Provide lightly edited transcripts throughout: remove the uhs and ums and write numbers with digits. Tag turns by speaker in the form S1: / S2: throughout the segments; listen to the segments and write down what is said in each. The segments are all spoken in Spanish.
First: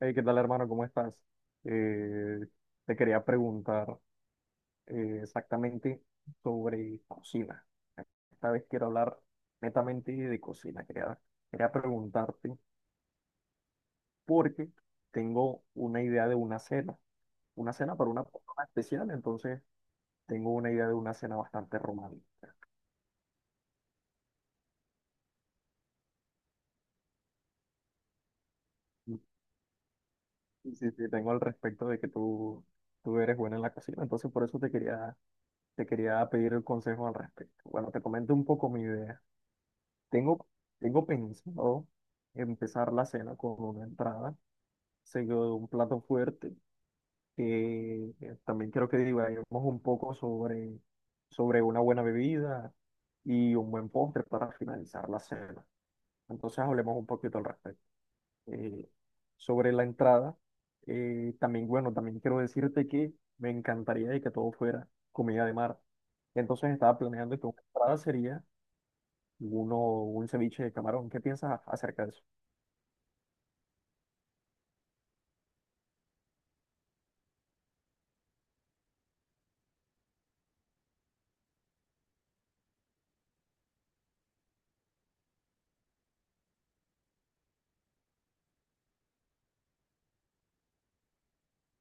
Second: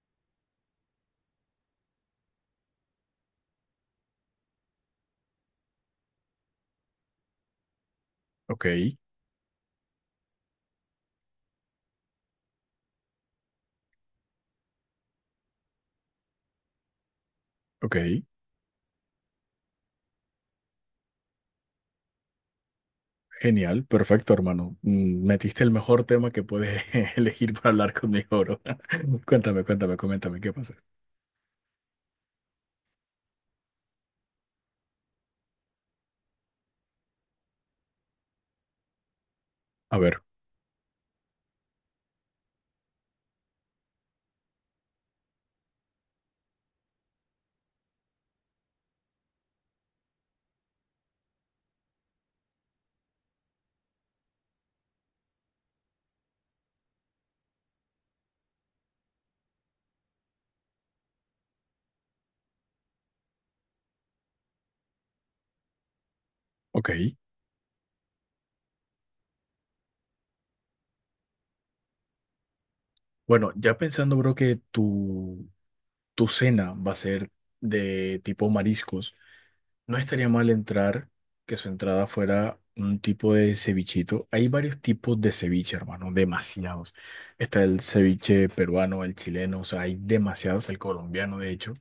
S1: Hey, ¿qué tal, hermano? ¿Cómo estás? Eh, Te quería preguntar exactamente sobre cocina. Esta
S2: Ok,
S1: vez quiero hablar netamente de cocina. Quería preguntarte porque tengo una idea de una
S2: ok,
S1: cena para una persona especial. Entonces tengo una idea de una cena bastante romántica.
S2: genial, perfecto, hermano. Metiste el mejor tema que puedes elegir para hablar conmigo, bro.
S1: Y
S2: Cuéntame, coméntame qué pasa.
S1: y sí, sí, tengo al respecto de que tú eres buena en la cocina. Entonces por eso te te quería pedir el consejo al respecto. Bueno, te comento un poco mi idea.
S2: A ver,
S1: Tengo, Tengo pensado empezar la cena con una entrada, seguido de un plato fuerte, que también quiero que divaguemos un poco sobre una buena bebida y un buen postre para finalizar la cena. Entonces hablemos un poquito al respecto. Eh, Sobre la entrada, también, bueno, también quiero decirte que me encantaría de que todo fuera comida de mar. Entonces estaba
S2: ok.
S1: planeando que una entrada sería uno, un ceviche de camarón. ¿Qué piensas acerca de eso?
S2: Bueno, ya pensando, bro, que tu cena va a ser de tipo mariscos. No estaría mal entrar, que su entrada fuera un tipo de cevichito. Hay varios tipos de ceviche, hermano, demasiados. Está el ceviche peruano, el chileno, o sea, hay demasiados, el colombiano, de hecho.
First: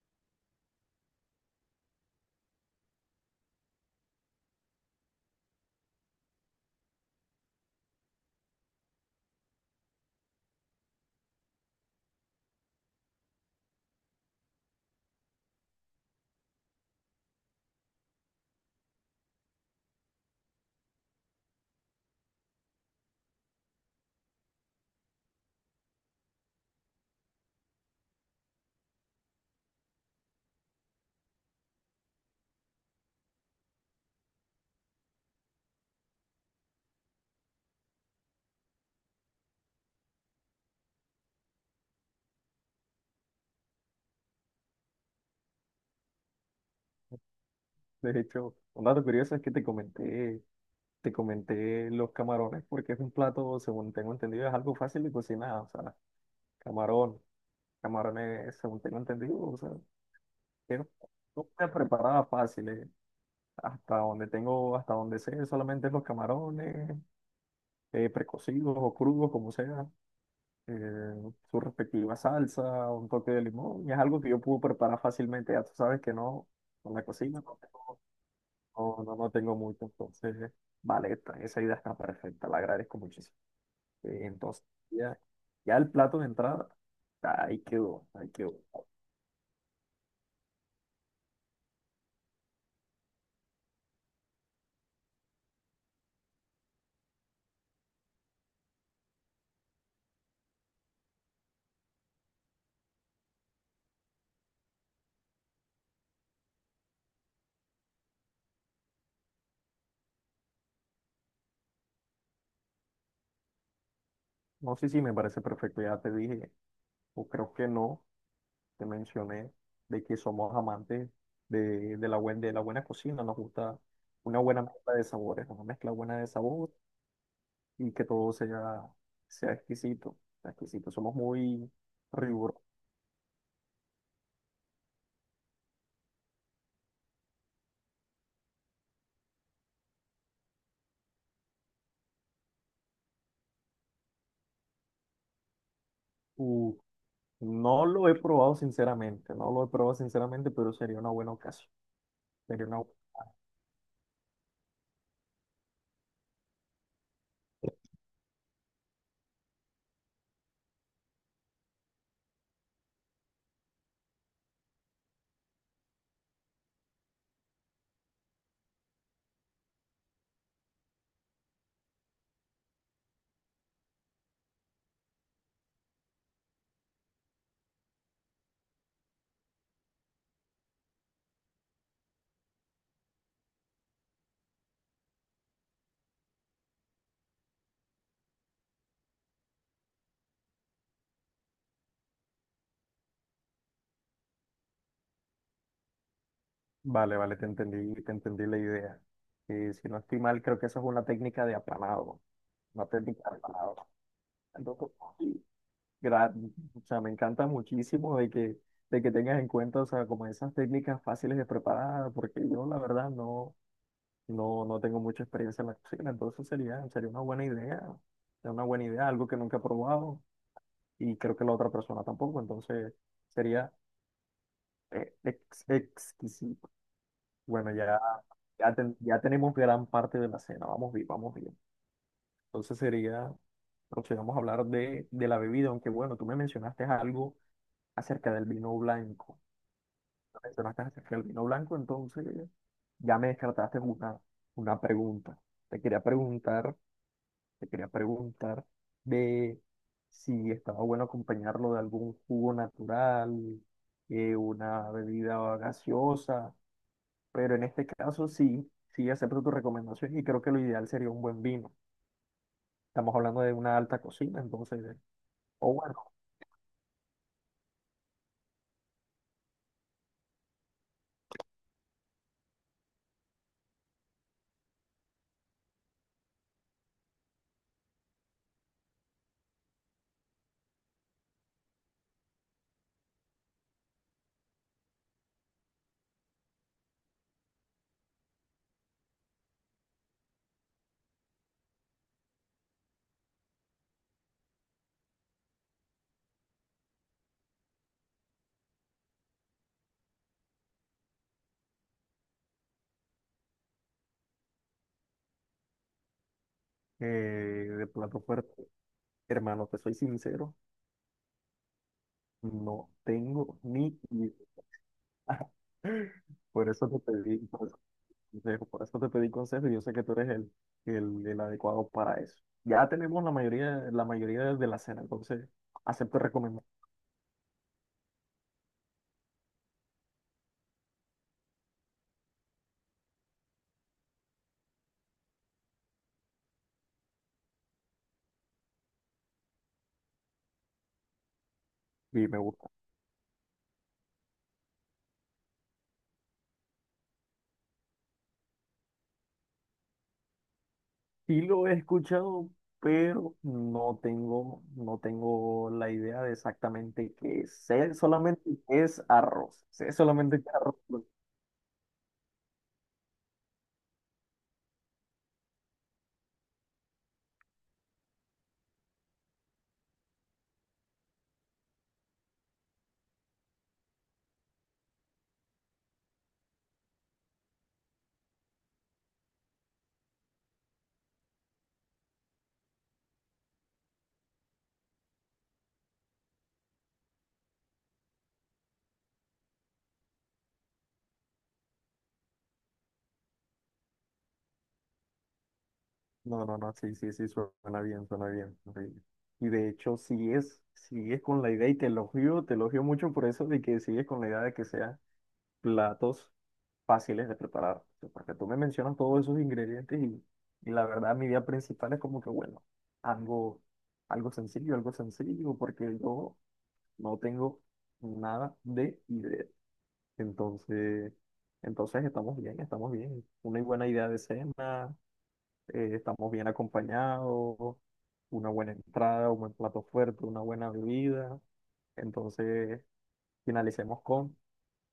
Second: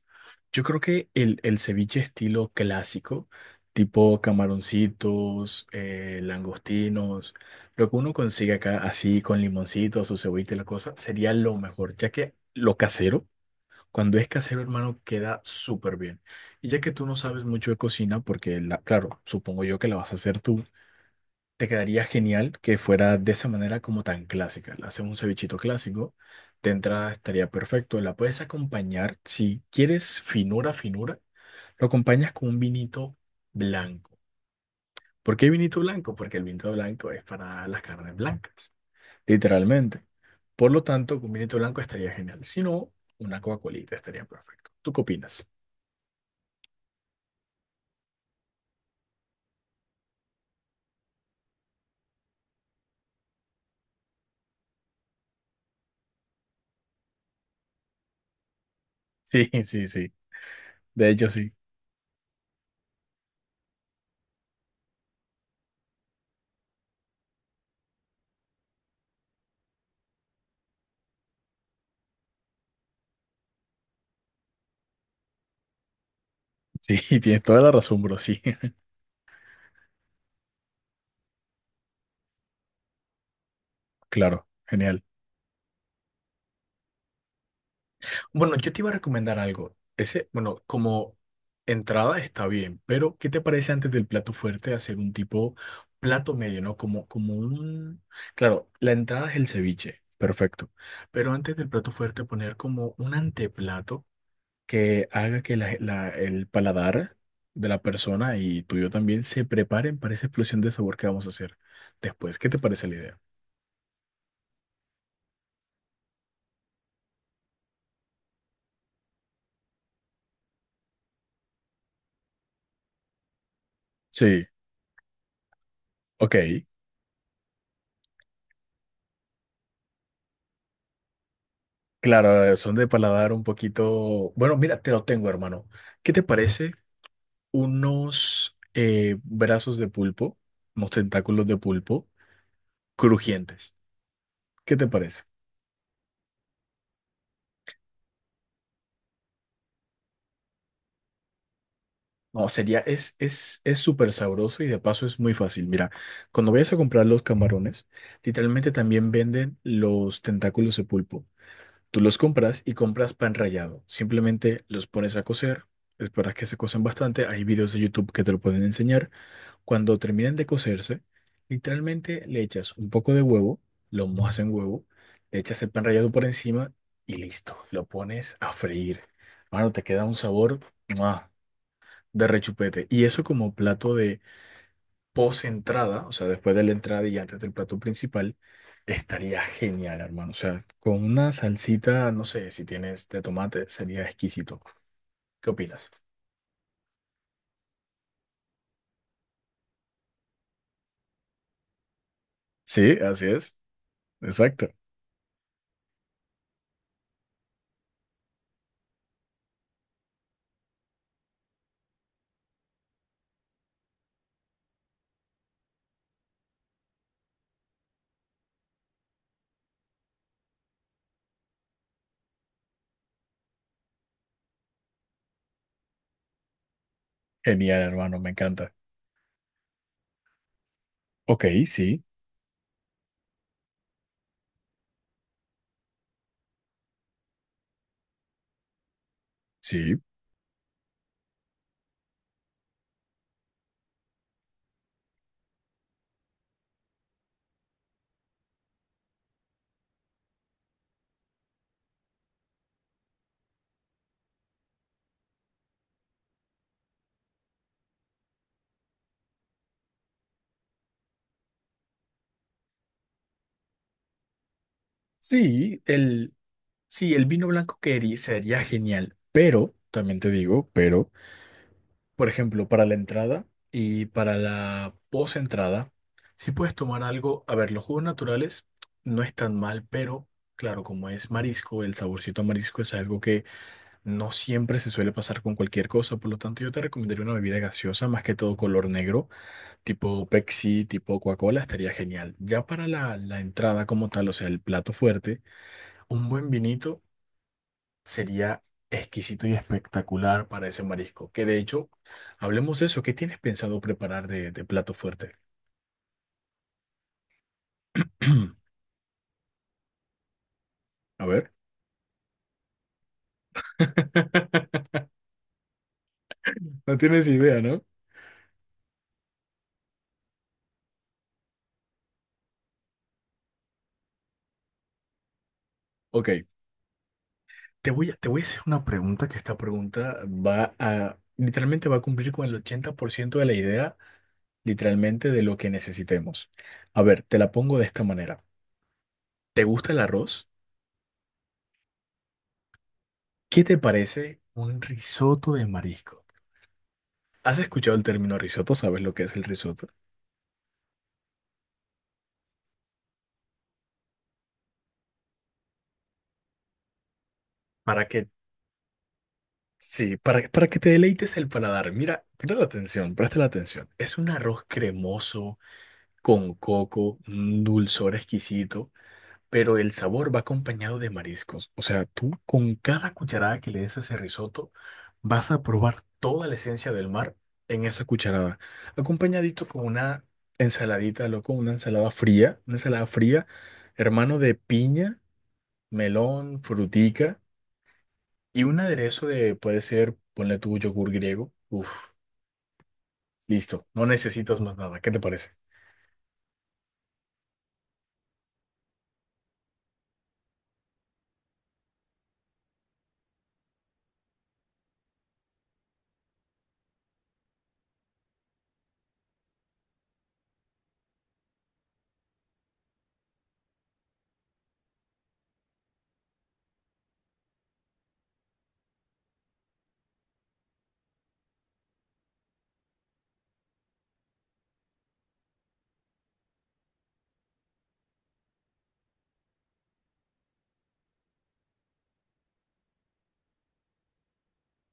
S2: Yo creo que el ceviche estilo clásico, tipo camaroncitos, langostinos, lo que uno consigue acá así con limoncito, su cebollita y la cosa, sería lo mejor, ya que lo casero. Cuando es casero, hermano, queda súper bien. Y ya que tú no sabes mucho de cocina, porque, la, claro, supongo yo que la vas a hacer tú, te quedaría genial que fuera de esa manera como tan clásica. Le haces un cevichito clásico, te entra, estaría perfecto. La puedes acompañar, si quieres finura, lo acompañas con un vinito blanco. ¿Por qué vinito blanco? Porque el vinito blanco es para las carnes blancas, literalmente. Por lo tanto, con vinito blanco estaría genial. Si no, una Coca-Colita estaría perfecto. ¿Tú qué opinas?
S1: De hecho, un dato curioso es que te te comenté los camarones, porque es un plato, según tengo entendido, es algo fácil de cocinar. O sea, camarón, camarones, según tengo entendido,
S2: Sí,
S1: o sea,
S2: sí, sí.
S1: es
S2: De hecho, sí.
S1: una preparada fácil. Hasta donde hasta donde sé, solamente los camarones, precocidos o crudos, como sea, eh, su respectiva salsa, un toque de limón, y es algo que yo puedo preparar fácilmente. Ya tú sabes que no, con
S2: Sí,
S1: la cocina,
S2: tienes
S1: no.
S2: toda la razón, bro. Sí,
S1: No tengo mucho. Entonces, vale, esa idea está perfecta, la agradezco muchísimo.
S2: claro,
S1: Entonces,
S2: genial.
S1: ya, ya el plato de entrada, ahí quedó, ahí
S2: Bueno,
S1: quedó.
S2: yo te iba a recomendar algo. Ese, bueno, como entrada está bien, pero ¿qué te parece antes del plato fuerte hacer un tipo plato medio, ¿no? Como, un... Claro, la entrada es el ceviche, perfecto. Pero antes del plato fuerte poner como un anteplato que haga que el paladar de la persona y tuyo también se preparen para esa explosión de sabor que vamos a hacer después. ¿Qué te parece la idea?
S1: No sé si me parece perfecto, ya te dije, o creo que no, te mencioné de que somos amantes de de la buena cocina, nos gusta una
S2: Sí,
S1: buena mezcla de sabores, una mezcla buena de
S2: ok.
S1: sabor y que todo sea exquisito, sea exquisito. Somos muy
S2: Claro,
S1: rigurosos.
S2: son de paladar un poquito. Bueno, mira, te lo tengo, hermano. ¿Qué te parece unos brazos de pulpo, unos tentáculos de pulpo crujientes? ¿Qué te parece?
S1: No lo he probado sinceramente, no lo he probado sinceramente, pero sería una buena ocasión.
S2: No,
S1: Sería
S2: sería,
S1: una...
S2: es súper sabroso y de paso es muy fácil. Mira, cuando vayas a comprar los camarones, literalmente también venden los tentáculos de pulpo. Tú los compras y compras pan rallado. Simplemente los pones a cocer, esperas que se cocen bastante. Hay videos de YouTube que te lo pueden enseñar. Cuando terminan de cocerse, literalmente le echas un poco de huevo, lo mojas en huevo, le echas el pan rallado por encima y listo, lo pones a freír. Mano, te queda un sabor ¡mua! De rechupete. Y eso como plato de post-entrada, o sea, después de la entrada y antes del plato principal, estaría genial, hermano. O sea, con una salsita, no sé, si tienes de tomate, sería exquisito. ¿Qué opinas?
S1: Vale, te te entendí la idea. Si no estoy mal, creo que esa es una técnica de apanado, una
S2: Sí, así
S1: técnica de
S2: es.
S1: apanado.
S2: Exacto.
S1: Entonces, sí, gra- o sea, me encanta muchísimo de de que tengas en cuenta, o sea, como esas técnicas fáciles de preparar, porque yo la verdad no, no tengo mucha experiencia en la cocina. Entonces sería una buena idea, sería una buena idea, algo que nunca he probado. Y creo que la otra persona tampoco, entonces sería exquisito. Bueno,
S2: Genial,
S1: ya,
S2: hermano, me encanta.
S1: ya, ya tenemos gran parte de la cena, vamos bien, vamos
S2: Ok,
S1: bien.
S2: sí,
S1: Entonces sería, procedamos a hablar de la bebida, aunque bueno, tú me mencionaste algo acerca del vino blanco.
S2: sí.
S1: Me Mencionaste acerca del vino blanco, entonces ya me descartaste una pregunta. Te quería preguntar. Te quería preguntar de si estaba bueno acompañarlo de algún jugo natural, una bebida gaseosa, pero en este caso sí, sí acepto tu recomendación y creo que lo ideal sería un buen vino. Estamos hablando de una alta cocina. Entonces, o
S2: Sí,
S1: bueno,
S2: el, sí, el vino blanco que herí- sería genial, pero, también te digo, pero, por ejemplo, para la entrada y para la post-entrada, si puedes tomar algo, a ver, los jugos naturales no es tan mal, pero, claro, como es marisco, el saborcito a marisco es algo que no siempre se suele pasar con cualquier cosa, por lo tanto yo te recomendaría una bebida gaseosa, más que todo color negro, tipo Pepsi, tipo Coca-Cola, estaría genial. Ya para la entrada como tal, o sea, el plato fuerte, un buen vinito. Sería exquisito y espectacular para ese marisco. Que de hecho, hablemos de eso. ¿Qué tienes pensado preparar de plato fuerte?
S1: de plato fuerte. Hermano, te soy sincero,
S2: A ver.
S1: no tengo ni idea. Por eso
S2: No
S1: te
S2: tienes
S1: pedí.
S2: idea,
S1: Entonces,
S2: ¿no?
S1: por eso te pedí consejo y yo sé que tú eres el adecuado para eso. Ya tenemos la mayoría de la cena, entonces acepto
S2: Ok,
S1: recomendar
S2: te voy a hacer una pregunta que esta pregunta va a, literalmente va a cumplir con el 80% de la idea, literalmente de lo que necesitemos. A ver, te la pongo de esta manera. ¿Te gusta el arroz?
S1: y me gusta.
S2: ¿Qué te parece un risotto de marisco? ¿Has escuchado el término risotto? ¿Sabes lo que es el risotto?
S1: Sí lo he escuchado, pero no no tengo la idea de exactamente qué es. Sé
S2: Para que
S1: solamente que es arroz. Sé
S2: Sí,
S1: solamente que es
S2: para
S1: arroz.
S2: que te
S1: Bueno,
S2: deleites el paladar. Mira, presta la atención. Es un arroz cremoso, con coco, un dulzor exquisito, pero el sabor va acompañado de mariscos. O sea, tú con cada cucharada que le des a ese risotto, vas a probar toda la esencia del mar en esa cucharada. Acompañadito con una ensaladita, loco, una ensalada fría, hermano de piña, melón, frutica. Y un aderezo de, puede ser, ponle tu yogur griego. Uf, listo, no necesitas más nada. ¿Qué te parece?
S1: no, no, no, sí, sí, sí, suena bien, suena bien, sí. Y de hecho, si si es con la idea y te te elogio mucho por eso de que sigues con la idea de que sea platos fáciles de preparar. O sea, porque tú me mencionas todos esos ingredientes y la verdad mi idea principal es como que, bueno, algo, algo sencillo, porque yo no tengo nada de idea. Entonces, entonces estamos bien, estamos bien. Una buena idea de cena, estamos bien acompañados, una buena entrada, un buen plato fuerte, una buena bebida. Entonces, finalicemos con,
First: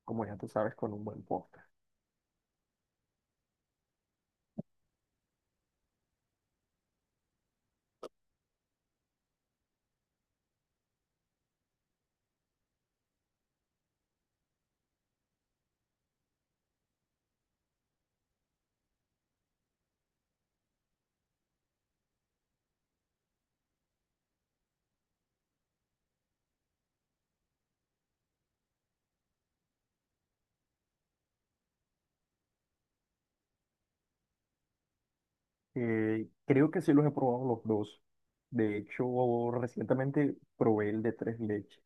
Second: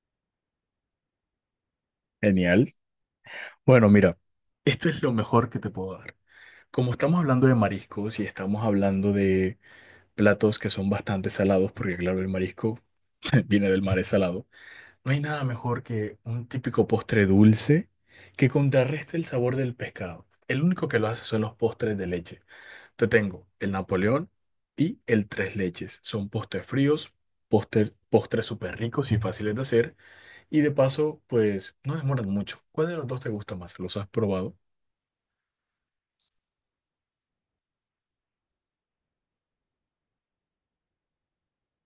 S1: como ya tú sabes, con un buen postre.
S2: Genial. Bueno, mira, esto es lo mejor que te puedo dar. Como estamos hablando de mariscos y estamos hablando de platos que son bastante salados, porque claro, el marisco viene del mar, es salado, no hay nada mejor que un típico postre dulce que contrarreste el sabor del pescado. El único que lo hace son los postres de leche. Te tengo el Napoleón y el Tres Leches. Son postres fríos, postres súper ricos y fáciles de hacer. Y de paso, pues no demoran mucho. ¿Cuál de los dos te gusta más? ¿Los has probado?
S1: Creo que sí los he probado los dos. De hecho, recientemente probé el de tres leches.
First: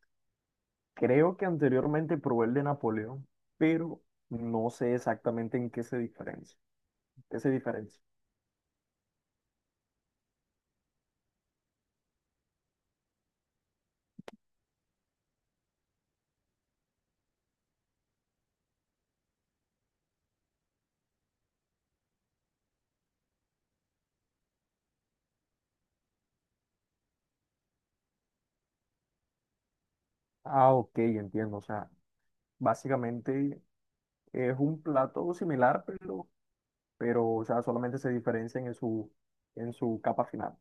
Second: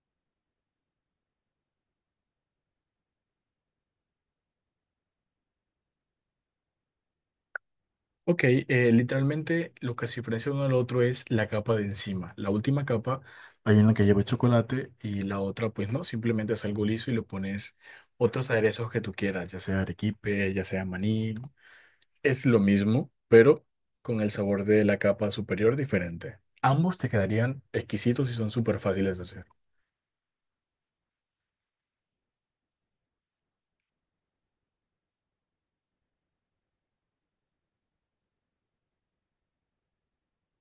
S1: Creo que anteriormente probé el de Napoleón, pero no sé exactamente en qué se diferencia. ¿Qué se diferencia?
S2: Ok, literalmente lo que se diferencia uno al otro es la capa de encima. La última capa, hay una que lleva chocolate y la otra, pues no, simplemente es algo liso y le pones otros aderezos que tú quieras, ya sea arequipe, ya sea maní. Es lo mismo, pero con el sabor de la capa superior diferente. Ambos te quedarían exquisitos y son súper fáciles de hacer.
S1: Ah, ok, entiendo. O sea, básicamente es un plato similar, pero o sea, solamente se diferencian en en su capa final.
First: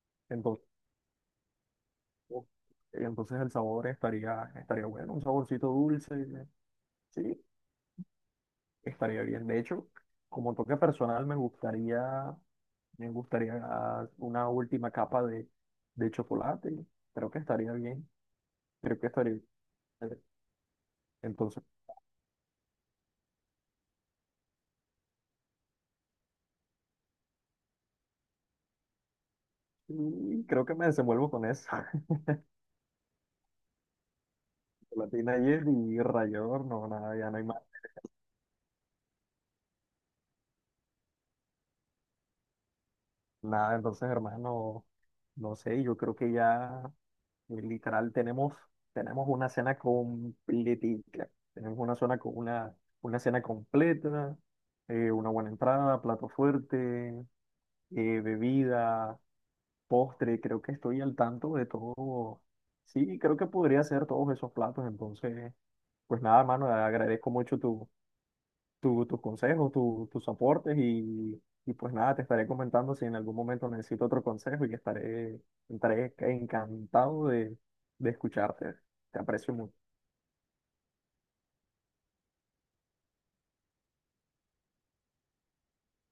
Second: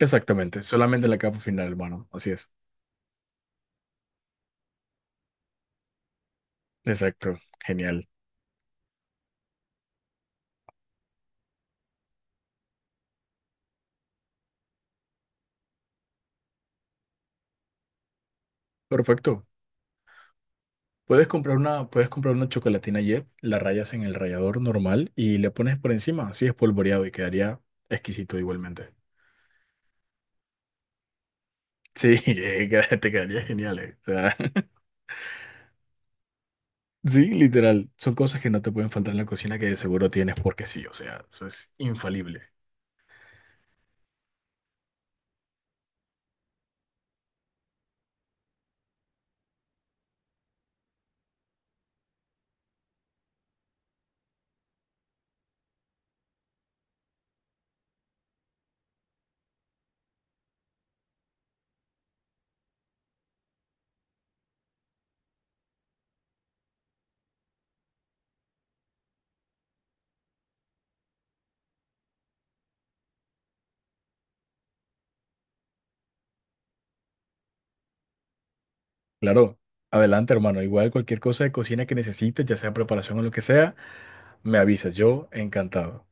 S2: Exactamente,
S1: Entonces,
S2: solamente la capa final, hermano. Así es.
S1: entonces el sabor estaría, estaría bueno, un saborcito dulce. Sí,
S2: Exacto, genial.
S1: estaría bien. De hecho, como toque personal, me me gustaría una última capa de chocolate. Creo que estaría bien. Creo que estaría
S2: Perfecto.
S1: bien. Entonces,
S2: Puedes comprar una chocolatina Jet, la rayas en el rallador normal y le pones por encima, así espolvoreado y quedaría exquisito igualmente.
S1: y creo que me desenvuelvo con eso.
S2: Sí, queda- te quedaría genial, eh. O sea,
S1: Chocolatina ayer y rallador, no, nada,
S2: sí,
S1: ya no hay más.
S2: literal. Son cosas que no te pueden faltar en la cocina que de seguro tienes porque sí, o sea, eso es infalible.
S1: Nada, entonces, hermano, no sé, yo creo que ya literal tenemos una cena completica. Tenemos una zona con una cena completa, una buena entrada, plato fuerte, bebida, postre, creo que estoy al tanto de todo. Sí, creo que podría hacer todos esos platos. Entonces, pues nada, mano, agradezco mucho tus consejos, tus aportes y pues nada, te estaré comentando si en algún momento necesito otro consejo y estaré encantado de escucharte. Te aprecio
S2: Claro,
S1: mucho.
S2: adelante, hermano. Igual cualquier cosa de cocina que necesites, ya sea preparación o lo que sea, me avisas. Yo encantado.